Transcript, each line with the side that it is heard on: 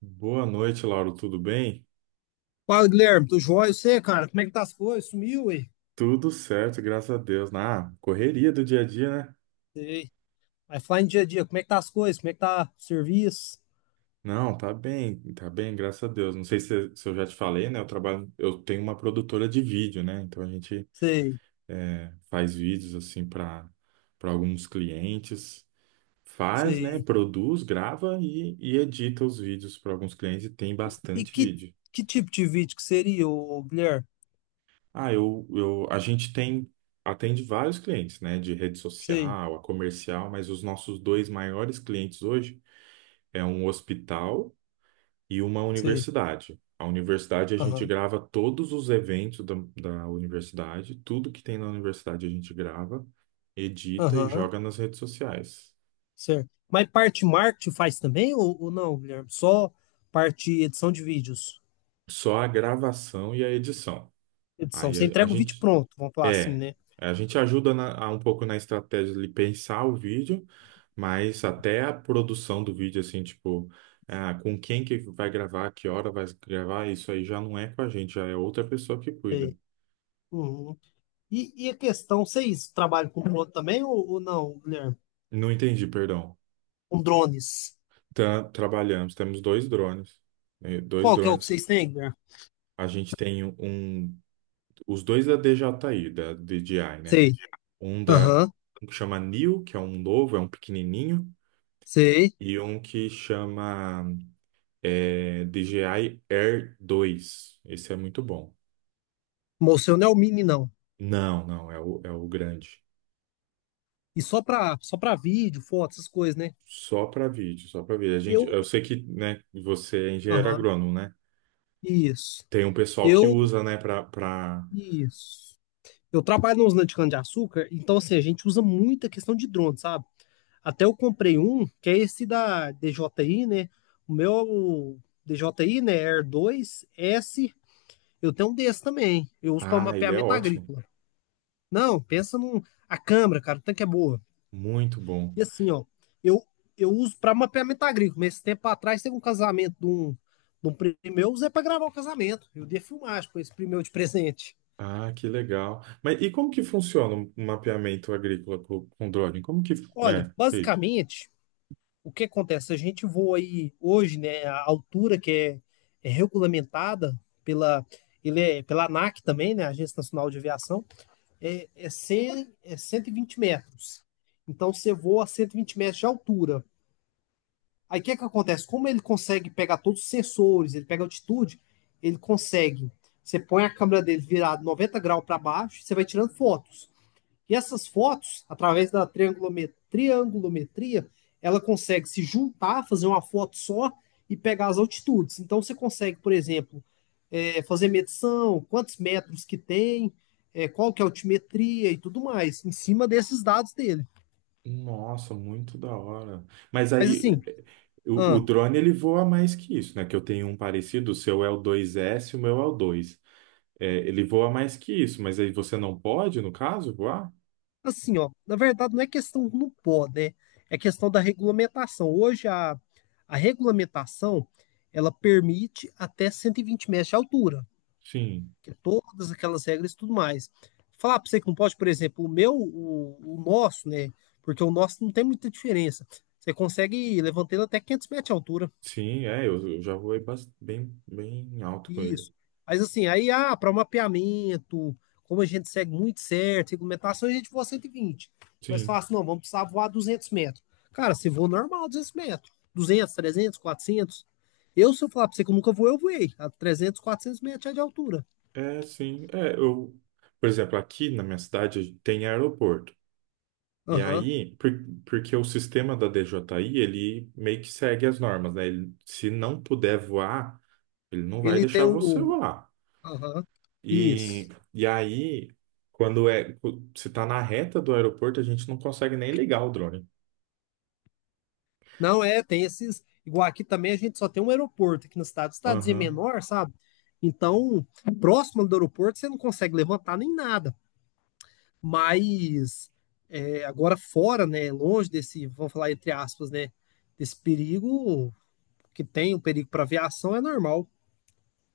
right: Boa noite, Lauro. Tudo bem?
left: Fala, Guilherme, tudo jóia? E você, cara, como é que tá as coisas? Sumiu, ué?
right: Tudo certo, graças a Deus. Ah, correria do dia a dia, né?
left: Sei. Vai falar em dia a dia, como é que tá as coisas? Como é que tá o serviço?
right: Não, tá bem, graças a Deus. Não sei se eu já te falei, né? Eu trabalho, eu tenho uma produtora de vídeo, né? Então a gente
left: Sei,
right: é, faz vídeos assim para alguns clientes, faz, né?
left: sei.
right: Produz, grava e edita os vídeos para alguns clientes e tem
left: E
right: bastante
left: que,
right: vídeo.
left: que tipo de vídeo que seria, ô, Guilherme?
right: Ah, eu a gente tem atende vários clientes, né? De rede
left: Sei,
right: social, a comercial, mas os nossos dois maiores clientes hoje é um hospital e uma
left: sei.
right: universidade. A universidade a gente
left: Aham,
right: grava todos os eventos da universidade, tudo que tem na universidade a gente grava, edita e
left: aham,
right: joga nas redes sociais.
left: certo. Mas parte marketing faz também ou não, Guilherme? Só parte edição de vídeos.
right: Só a gravação e a edição.
left: Edição, você
right: Aí a, a
left: entrega o vídeo
right: gente
left: pronto, vamos falar assim,
right: é,
left: né?
right: a gente ajuda a um pouco na estratégia de pensar o vídeo, mas até a produção do vídeo assim, tipo, ah, com quem que vai gravar, que hora vai gravar, isso aí já não é com a gente, já é outra pessoa que cuida.
left: Sei. Uhum. E a questão, vocês trabalham com drone também ou não, Guilherme?
right: Não entendi, perdão.
left: Com drones?
right: Trabalhamos, temos dois drones, né, dois
left: Qual que é o que
right: drones.
left: vocês têm, Guilherme?
right: A gente tem um, os dois da DJI, da DJI, né?
left: Sei.
right: Um da,
left: Aham.
right: um que chama Neo, que é um novo, é um pequenininho,
left: Sei.
right: e um que chama DJI Air dois. Esse é muito bom.
left: Mostrou não é o mini, não.
right: Não, não, é o, é o grande.
left: E só pra vídeo, foto, essas coisas, né?
right: Só para vídeo, só para vídeo. A gente,
left: Eu.
right: eu sei que, né, você é engenheiro
left: Aham.
right: agrônomo, né?
left: Isso.
right: Tem um pessoal que
left: Eu.
right: usa, né, para, para...
left: Isso. Eu trabalho na usina de cana-de-açúcar, então, assim, a gente usa muito a questão de drone, sabe? Até eu comprei um, que é esse da DJI, né? O meu é o DJI, né? Air dois s. Eu tenho um desse também. Eu uso para
right: Ah, ele é
left: mapeamento
right: ótimo.
left: agrícola. Não, pensa num. A câmera, cara, o tanque é boa.
right: Muito bom.
left: E assim, ó, eu, eu uso para mapeamento agrícola. Mas esse tempo atrás teve um casamento de um primo meu, eu usei para gravar o casamento. Eu dei filmagem com esse primo meu de presente.
right: Ah, que legal. Mas e como que funciona um mapeamento agrícola com drone? Como que
left: Olha,
right: é feito?
left: basicamente, o que acontece? A gente voa aí hoje, né? A altura que é regulamentada pela, pela ANAC também, né? Agência Nacional de Aviação, 100, é 120 metros. Então você voa a 120 metros de altura. Aí o que, é que acontece? Como ele consegue pegar todos os sensores, ele pega altitude, ele consegue. Você põe a câmera dele virada 90 graus para baixo, você vai tirando fotos. E essas fotos, através da triangulometria, ela consegue se juntar, fazer uma foto só e pegar as altitudes. Então você consegue, por exemplo, fazer medição, quantos metros que tem, qual que é a altimetria e tudo mais, em cima desses dados dele.
right: Nossa, muito da hora. Mas
left: Mas assim,
right: aí o
left: ah,
right: drone ele voa mais que isso, né? Que eu tenho um parecido, o seu é o 2S, o meu é o 2. É, ele voa mais que isso, mas aí você não pode, no caso, voar?
left: Assim, ó, na verdade não é questão do não pode, né? É questão da regulamentação. Hoje a regulamentação, ela permite até 120 metros de altura,
right: Sim,
left: que é todas aquelas regras e tudo mais. Falar para você que não pode, por exemplo, o meu, o nosso, né? Porque o nosso não tem muita diferença. Você consegue levantar ele até 500 metros de altura.
right: sim, é, eu já voei bem, bem alto com ele.
left: Isso. Mas assim, aí, para mapeamento, como a gente segue muito certo, regulamentação, a gente voa 120. Mas
right: Sim,
left: fala assim, não, vamos precisar voar 200 metros. Cara, você voa normal 200 metros. 200, 300, 400. Se eu falar pra você que eu nunca voei, eu voei. A 300, 400 metros já é de altura.
right: sim, é, eu, por exemplo, aqui na minha cidade tem aeroporto. E
left: Aham.
right: aí, porque o sistema da DJI, ele meio que segue as normas, né? Ele, se não puder voar, ele não vai
left: Ele tem
right: deixar você
left: o-
right: voar.
left: Aham.
right: E,
left: Isso.
right: e aí, quando se tá na reta do aeroporto, a gente não consegue nem ligar o drone.
left: Não é, tem esses. Igual aqui também a gente só tem um aeroporto aqui na cidade. Cidadezinha
right: Aham,
left: menor, sabe? Então, próximo do aeroporto, você não consegue levantar nem nada. Mas agora fora, né, longe desse, vamos falar entre aspas, né, desse perigo que tem, o perigo para aviação é normal.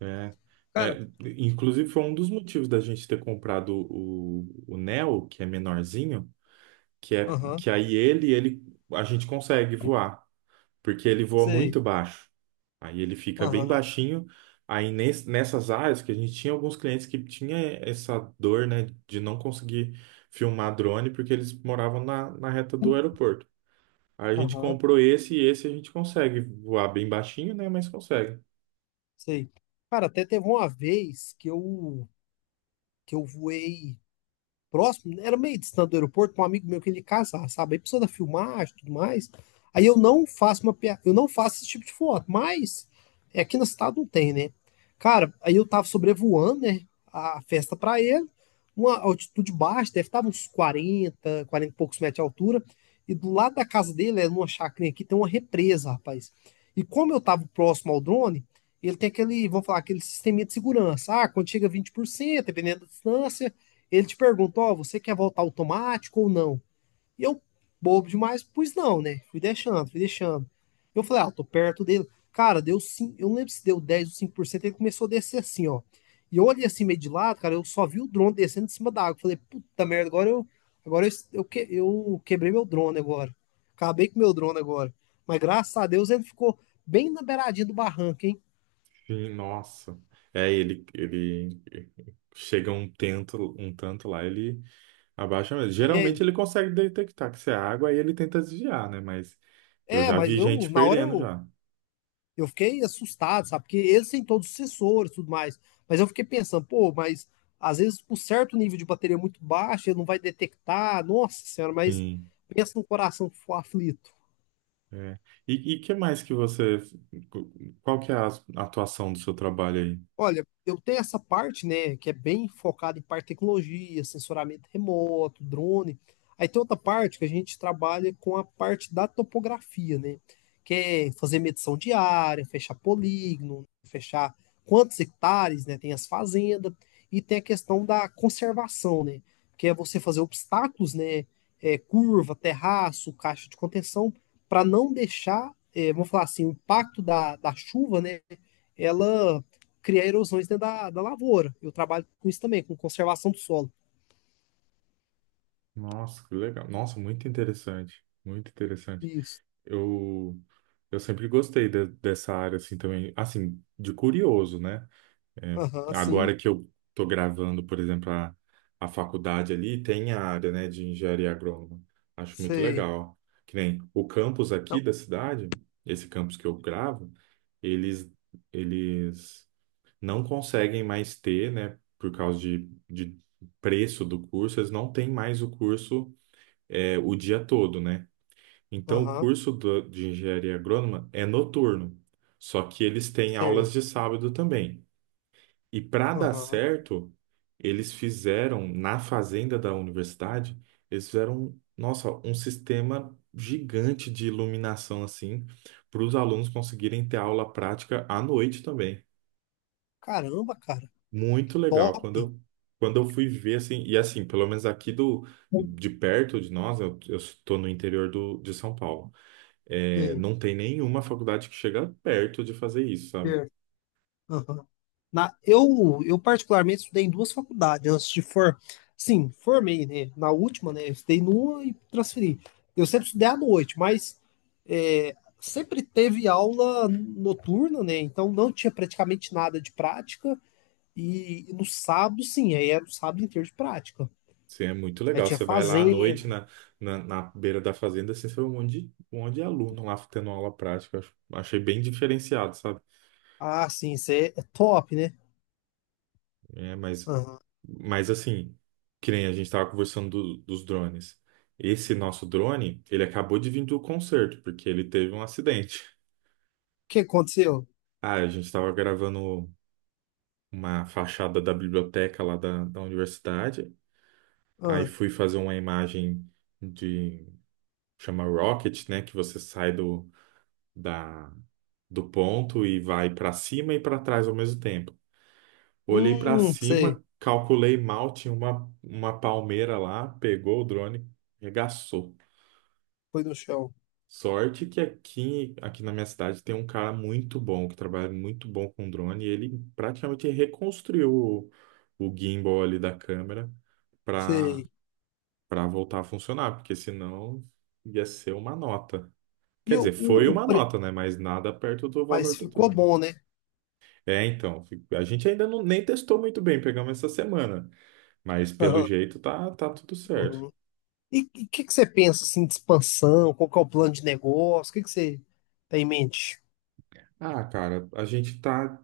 right: é.
left: Cara,
right: É, inclusive foi um dos motivos da gente ter comprado o Neo, que é menorzinho, que é
left: aham,
right: que aí ele a gente consegue voar, porque ele voa
left: sei,
right: muito baixo. Aí ele fica bem
left: aham,
right: baixinho. Aí nessas áreas que a gente tinha alguns clientes que tinha essa dor, né, de não conseguir filmar drone porque eles moravam na reta do aeroporto. Aí a gente
left: aham,
right: comprou esse e esse a gente consegue voar bem baixinho, né, mas consegue.
left: sei. Cara, até teve uma vez que eu voei próximo, né, era meio distante do aeroporto, pra um amigo meu que ele ia casar, sabe? Aí precisou da filmagem e tudo mais. Aí eu não faço eu não faço esse tipo de foto, mas aqui na cidade não tem, né? Cara, aí eu tava sobrevoando, né, a festa pra ele, uma altitude baixa, deve estar uns 40 e poucos metros de altura, e do lado da casa dele, é numa chacrinha aqui, tem uma represa, rapaz. E como eu tava próximo ao drone, ele tem aquele, vamos falar, aquele sisteminha de segurança. Ah, quando chega a 20% dependendo da distância, ele te pergunta, ó, você quer voltar automático ou não? E eu, bobo demais, pois não, né? Fui deixando, fui deixando. Eu falei, ah, eu tô perto dele. Cara, deu 5, eu não lembro se deu 10 ou 5%. Ele começou a descer assim, ó. E eu olhei assim meio de lado, cara, eu só vi o drone descendo de cima da água. Falei, puta merda, agora eu eu quebrei meu drone agora. Acabei com meu drone agora. Mas graças a Deus ele ficou bem na beiradinha do barranco, hein?
right: Sim, nossa. É, ele chega um tanto lá, ele abaixa mesmo.
left: É,
right: Geralmente ele consegue detectar que isso é água, aí ele tenta desviar, né, mas eu já
left: mas
right: vi
left: eu,
right: gente
left: na hora
right: perdendo
left: eu,
right: já.
left: Eu fiquei assustado, sabe? Porque eles têm todos os sensores e tudo mais. Mas eu fiquei pensando, pô, mas às vezes por certo nível de bateria é muito baixo, ele não vai detectar. Nossa senhora, mas
right: Sim.
left: pensa no coração que for aflito.
right: É. E que mais que você. Qual que é a atuação do seu trabalho aí?
left: Olha, eu tenho essa parte, né, que é bem focada em parte de tecnologia, sensoramento remoto, drone. Aí tem outra parte que a gente trabalha com a parte da topografia, né, que é fazer medição de área, fechar polígono, fechar quantos hectares, né, tem as fazendas, e tem a questão da conservação, né, que é você fazer obstáculos, né, curva, terraço, caixa de contenção, para não deixar, vamos falar assim, o impacto da chuva, né, ela cria erosões dentro da lavoura. Eu trabalho com isso também, com conservação do solo.
right: Nossa, que legal. Nossa, muito interessante. Muito interessante.
left: Isso.
right: Eu, eu sempre gostei dessa área assim também, assim, de curioso, né? É,
left: Aham, sim.
right: agora que eu tô gravando, por exemplo, a faculdade ali, tem a área, né, de engenharia agrônoma. Acho muito
left: Sei.
right: legal. Que nem o campus aqui da cidade, esse campus que eu gravo, eles, eles não conseguem mais ter, né, por causa de preço do curso, eles não têm mais o curso o dia todo, né? Então, o
left: Aham,
right: curso de engenharia agrônoma é noturno, só que eles têm
left: sei.
right: aulas de sábado também. E para dar
left: Aham.
right: certo, eles fizeram, na fazenda da universidade, eles fizeram, nossa, um sistema gigante de iluminação, assim, para os alunos conseguirem ter aula prática à noite também.
left: Caramba, cara.
right: Muito legal.
left: Top.
right: Quando eu fui ver, assim, e assim, pelo menos aqui do, de perto de nós, eu estou no interior do, de São Paulo. É,
left: Sei.
right: não tem nenhuma faculdade que chega perto de fazer isso, sabe?
left: Certo. Aham. Eu particularmente estudei em duas faculdades antes de sim, formei, né? Na última, né? Eu estudei numa e transferi. Eu sempre estudei à noite, mas sempre teve aula noturna, né? Então não tinha praticamente nada de prática. E no sábado, sim, aí era o sábado inteiro de prática.
right: Assim, é muito
left: Aí
right: legal.
left: tinha
right: Você vai lá à
left: fazenda.
right: noite na beira da fazenda, assim, você vê um monte de aluno lá tendo aula prática. Eu achei bem diferenciado, sabe?
left: Ah, sim, isso é top, né?
right: É,
left: Aham. O
right: mas assim, que nem a gente estava conversando dos drones. Esse nosso drone, ele acabou de vir do concerto, porque ele teve um acidente.
left: que aconteceu?
right: Ah, a gente estava gravando uma fachada da biblioteca lá da universidade. Aí
left: Ah,
right: fui fazer uma imagem de chama rocket, né, que você sai da do ponto e vai para cima e para trás ao mesmo tempo. Olhei para
left: sei.
right: cima, calculei mal, tinha uma palmeira lá, pegou o drone, regaçou.
left: Foi no chão.
right: Sorte que aqui, aqui na minha cidade tem um cara muito bom, que trabalha muito bom com drone, e ele praticamente reconstruiu o gimbal ali da câmera para
left: Sei.
right: para voltar a funcionar, porque senão ia ser uma nota.
left: E
right: Quer
left: o,
right: dizer,
left: o,
right: foi
left: o
right: uma
left: pre-
right: nota, né? Mas nada perto do
left: Mas
right: valor do
left: ficou
right: drone.
left: bom, né?
right: É, então, a gente ainda não, nem testou muito bem, pegamos essa semana, mas pelo
left: Aham.
right: jeito tá, tá tudo certo.
left: Uhum. E o que, que você pensa, assim, de expansão? Qual que é o plano de negócio? O que, que você tem em mente?
right: Ah, cara, a gente tá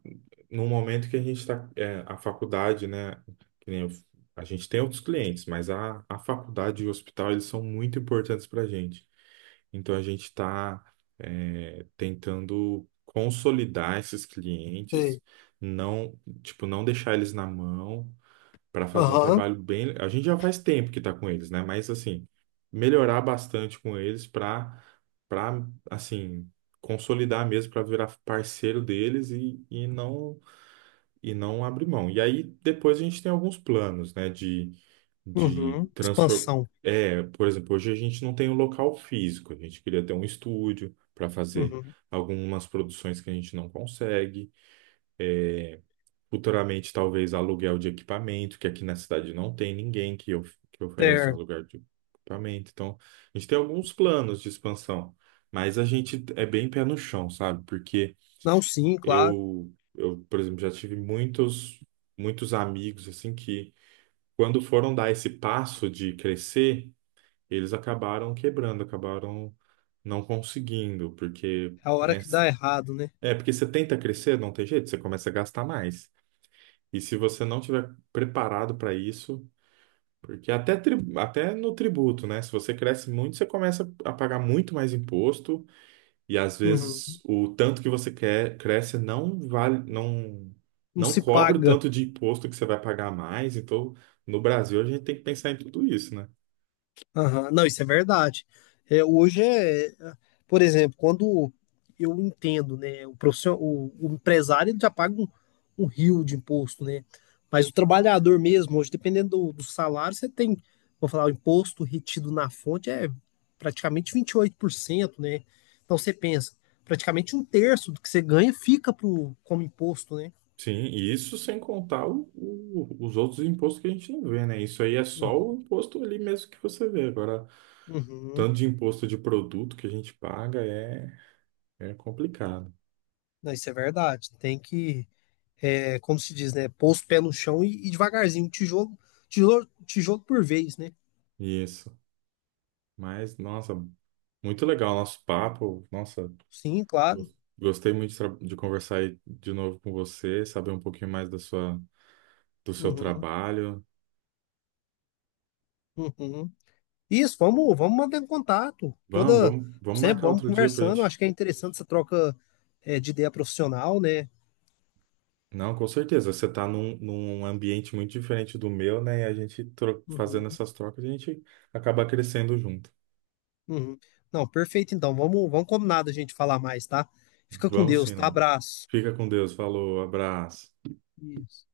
right: num momento que a gente tá, é, a faculdade, né, que nem eu- a gente tem outros clientes, mas a faculdade e o hospital, eles são muito importantes pra gente. Então, a gente está tentando consolidar esses clientes,
left: Sei.
right: não, tipo, não deixar eles na mão para fazer um
left: Aham.
right: trabalho bem. A gente já faz tempo que está com eles, né? Mas assim, melhorar bastante com eles para assim consolidar mesmo para virar parceiro deles e não abrir mão. E aí depois a gente tem alguns planos, né? De
left: Uhum.
right: transformar.
left: Expansão.
right: É, por exemplo, hoje a gente não tem um local físico. A gente queria ter um estúdio para fazer
left: Uhum.
right: algumas produções que a gente não consegue. Futuramente, talvez aluguel de equipamento, que aqui na cidade não tem ninguém que oferece um
left: Certo.
right: aluguel de equipamento. Então, a gente tem alguns planos de expansão, mas a gente é bem pé no chão, sabe? Porque
left: Não, sim, claro.
right: eu, por exemplo, já tive muitos, muitos amigos assim que, quando foram dar esse passo de crescer, eles acabaram quebrando, acabaram não conseguindo, porque,
left: É a hora
right: né?
left: que dá errado, né?
right: É porque você tenta crescer, não tem jeito, você começa a gastar mais. E se você não tiver preparado para isso, porque até, até no tributo, né? Se você cresce muito, você começa a pagar muito mais imposto, e às vezes
left: Uhum.
right: o tanto que você quer cresce não vale,
left: Não
right: não
left: se
right: cobre o
left: paga.
right: tanto de imposto que você vai pagar a mais. Então, no Brasil, a gente tem que pensar em tudo isso, né?
left: Aham. Não, isso é verdade. É, hoje é, por exemplo, quando eu entendo, né, o profissional, o empresário ele já paga um rio de imposto, né? Mas o trabalhador mesmo, hoje, dependendo do salário, você tem, vou falar, o imposto retido na fonte é praticamente 28%, né? Então você pensa, praticamente um terço do que você ganha fica pro, como imposto, né?
right: Sim, e isso sem contar os outros impostos que a gente não vê, né? Isso aí é só
left: Uhum,
right: o imposto ali mesmo que você vê. Agora,
left: uhum.
right: tanto de imposto de produto que a gente paga é complicado.
left: Não, isso é verdade. Tem que como se diz, né? Pôr os pés no chão e devagarzinho, um tijolo, tijolo, tijolo por vez, né?
right: Isso. Mas, nossa, muito legal o nosso papo. Nossa,
left: Sim, claro.
right: gostei muito de, de conversar aí de novo com você, saber um pouquinho mais da sua, do seu
left: Uhum,
right: trabalho.
left: uhum. Isso, vamos mantendo contato.
right: Vamos
left: Sempre
right: marcar
left: vamos
right: outro dia pra
left: conversando.
right: gente.
left: Acho que é interessante essa troca, de ideia profissional, né?
right: Não, com certeza. Você tá num, num ambiente muito diferente do meu, né? E a gente
left: Uhum,
right: fazendo essas trocas, a gente acaba crescendo junto.
left: uhum. Não, perfeito, então. Vamos combinar da gente falar mais, tá? Fica com
right: Vamos
left: Deus,
right: sim,
left: tá?
right: lá.
left: Abraço.
right: Fica com Deus. Falou, abraço.
left: Isso.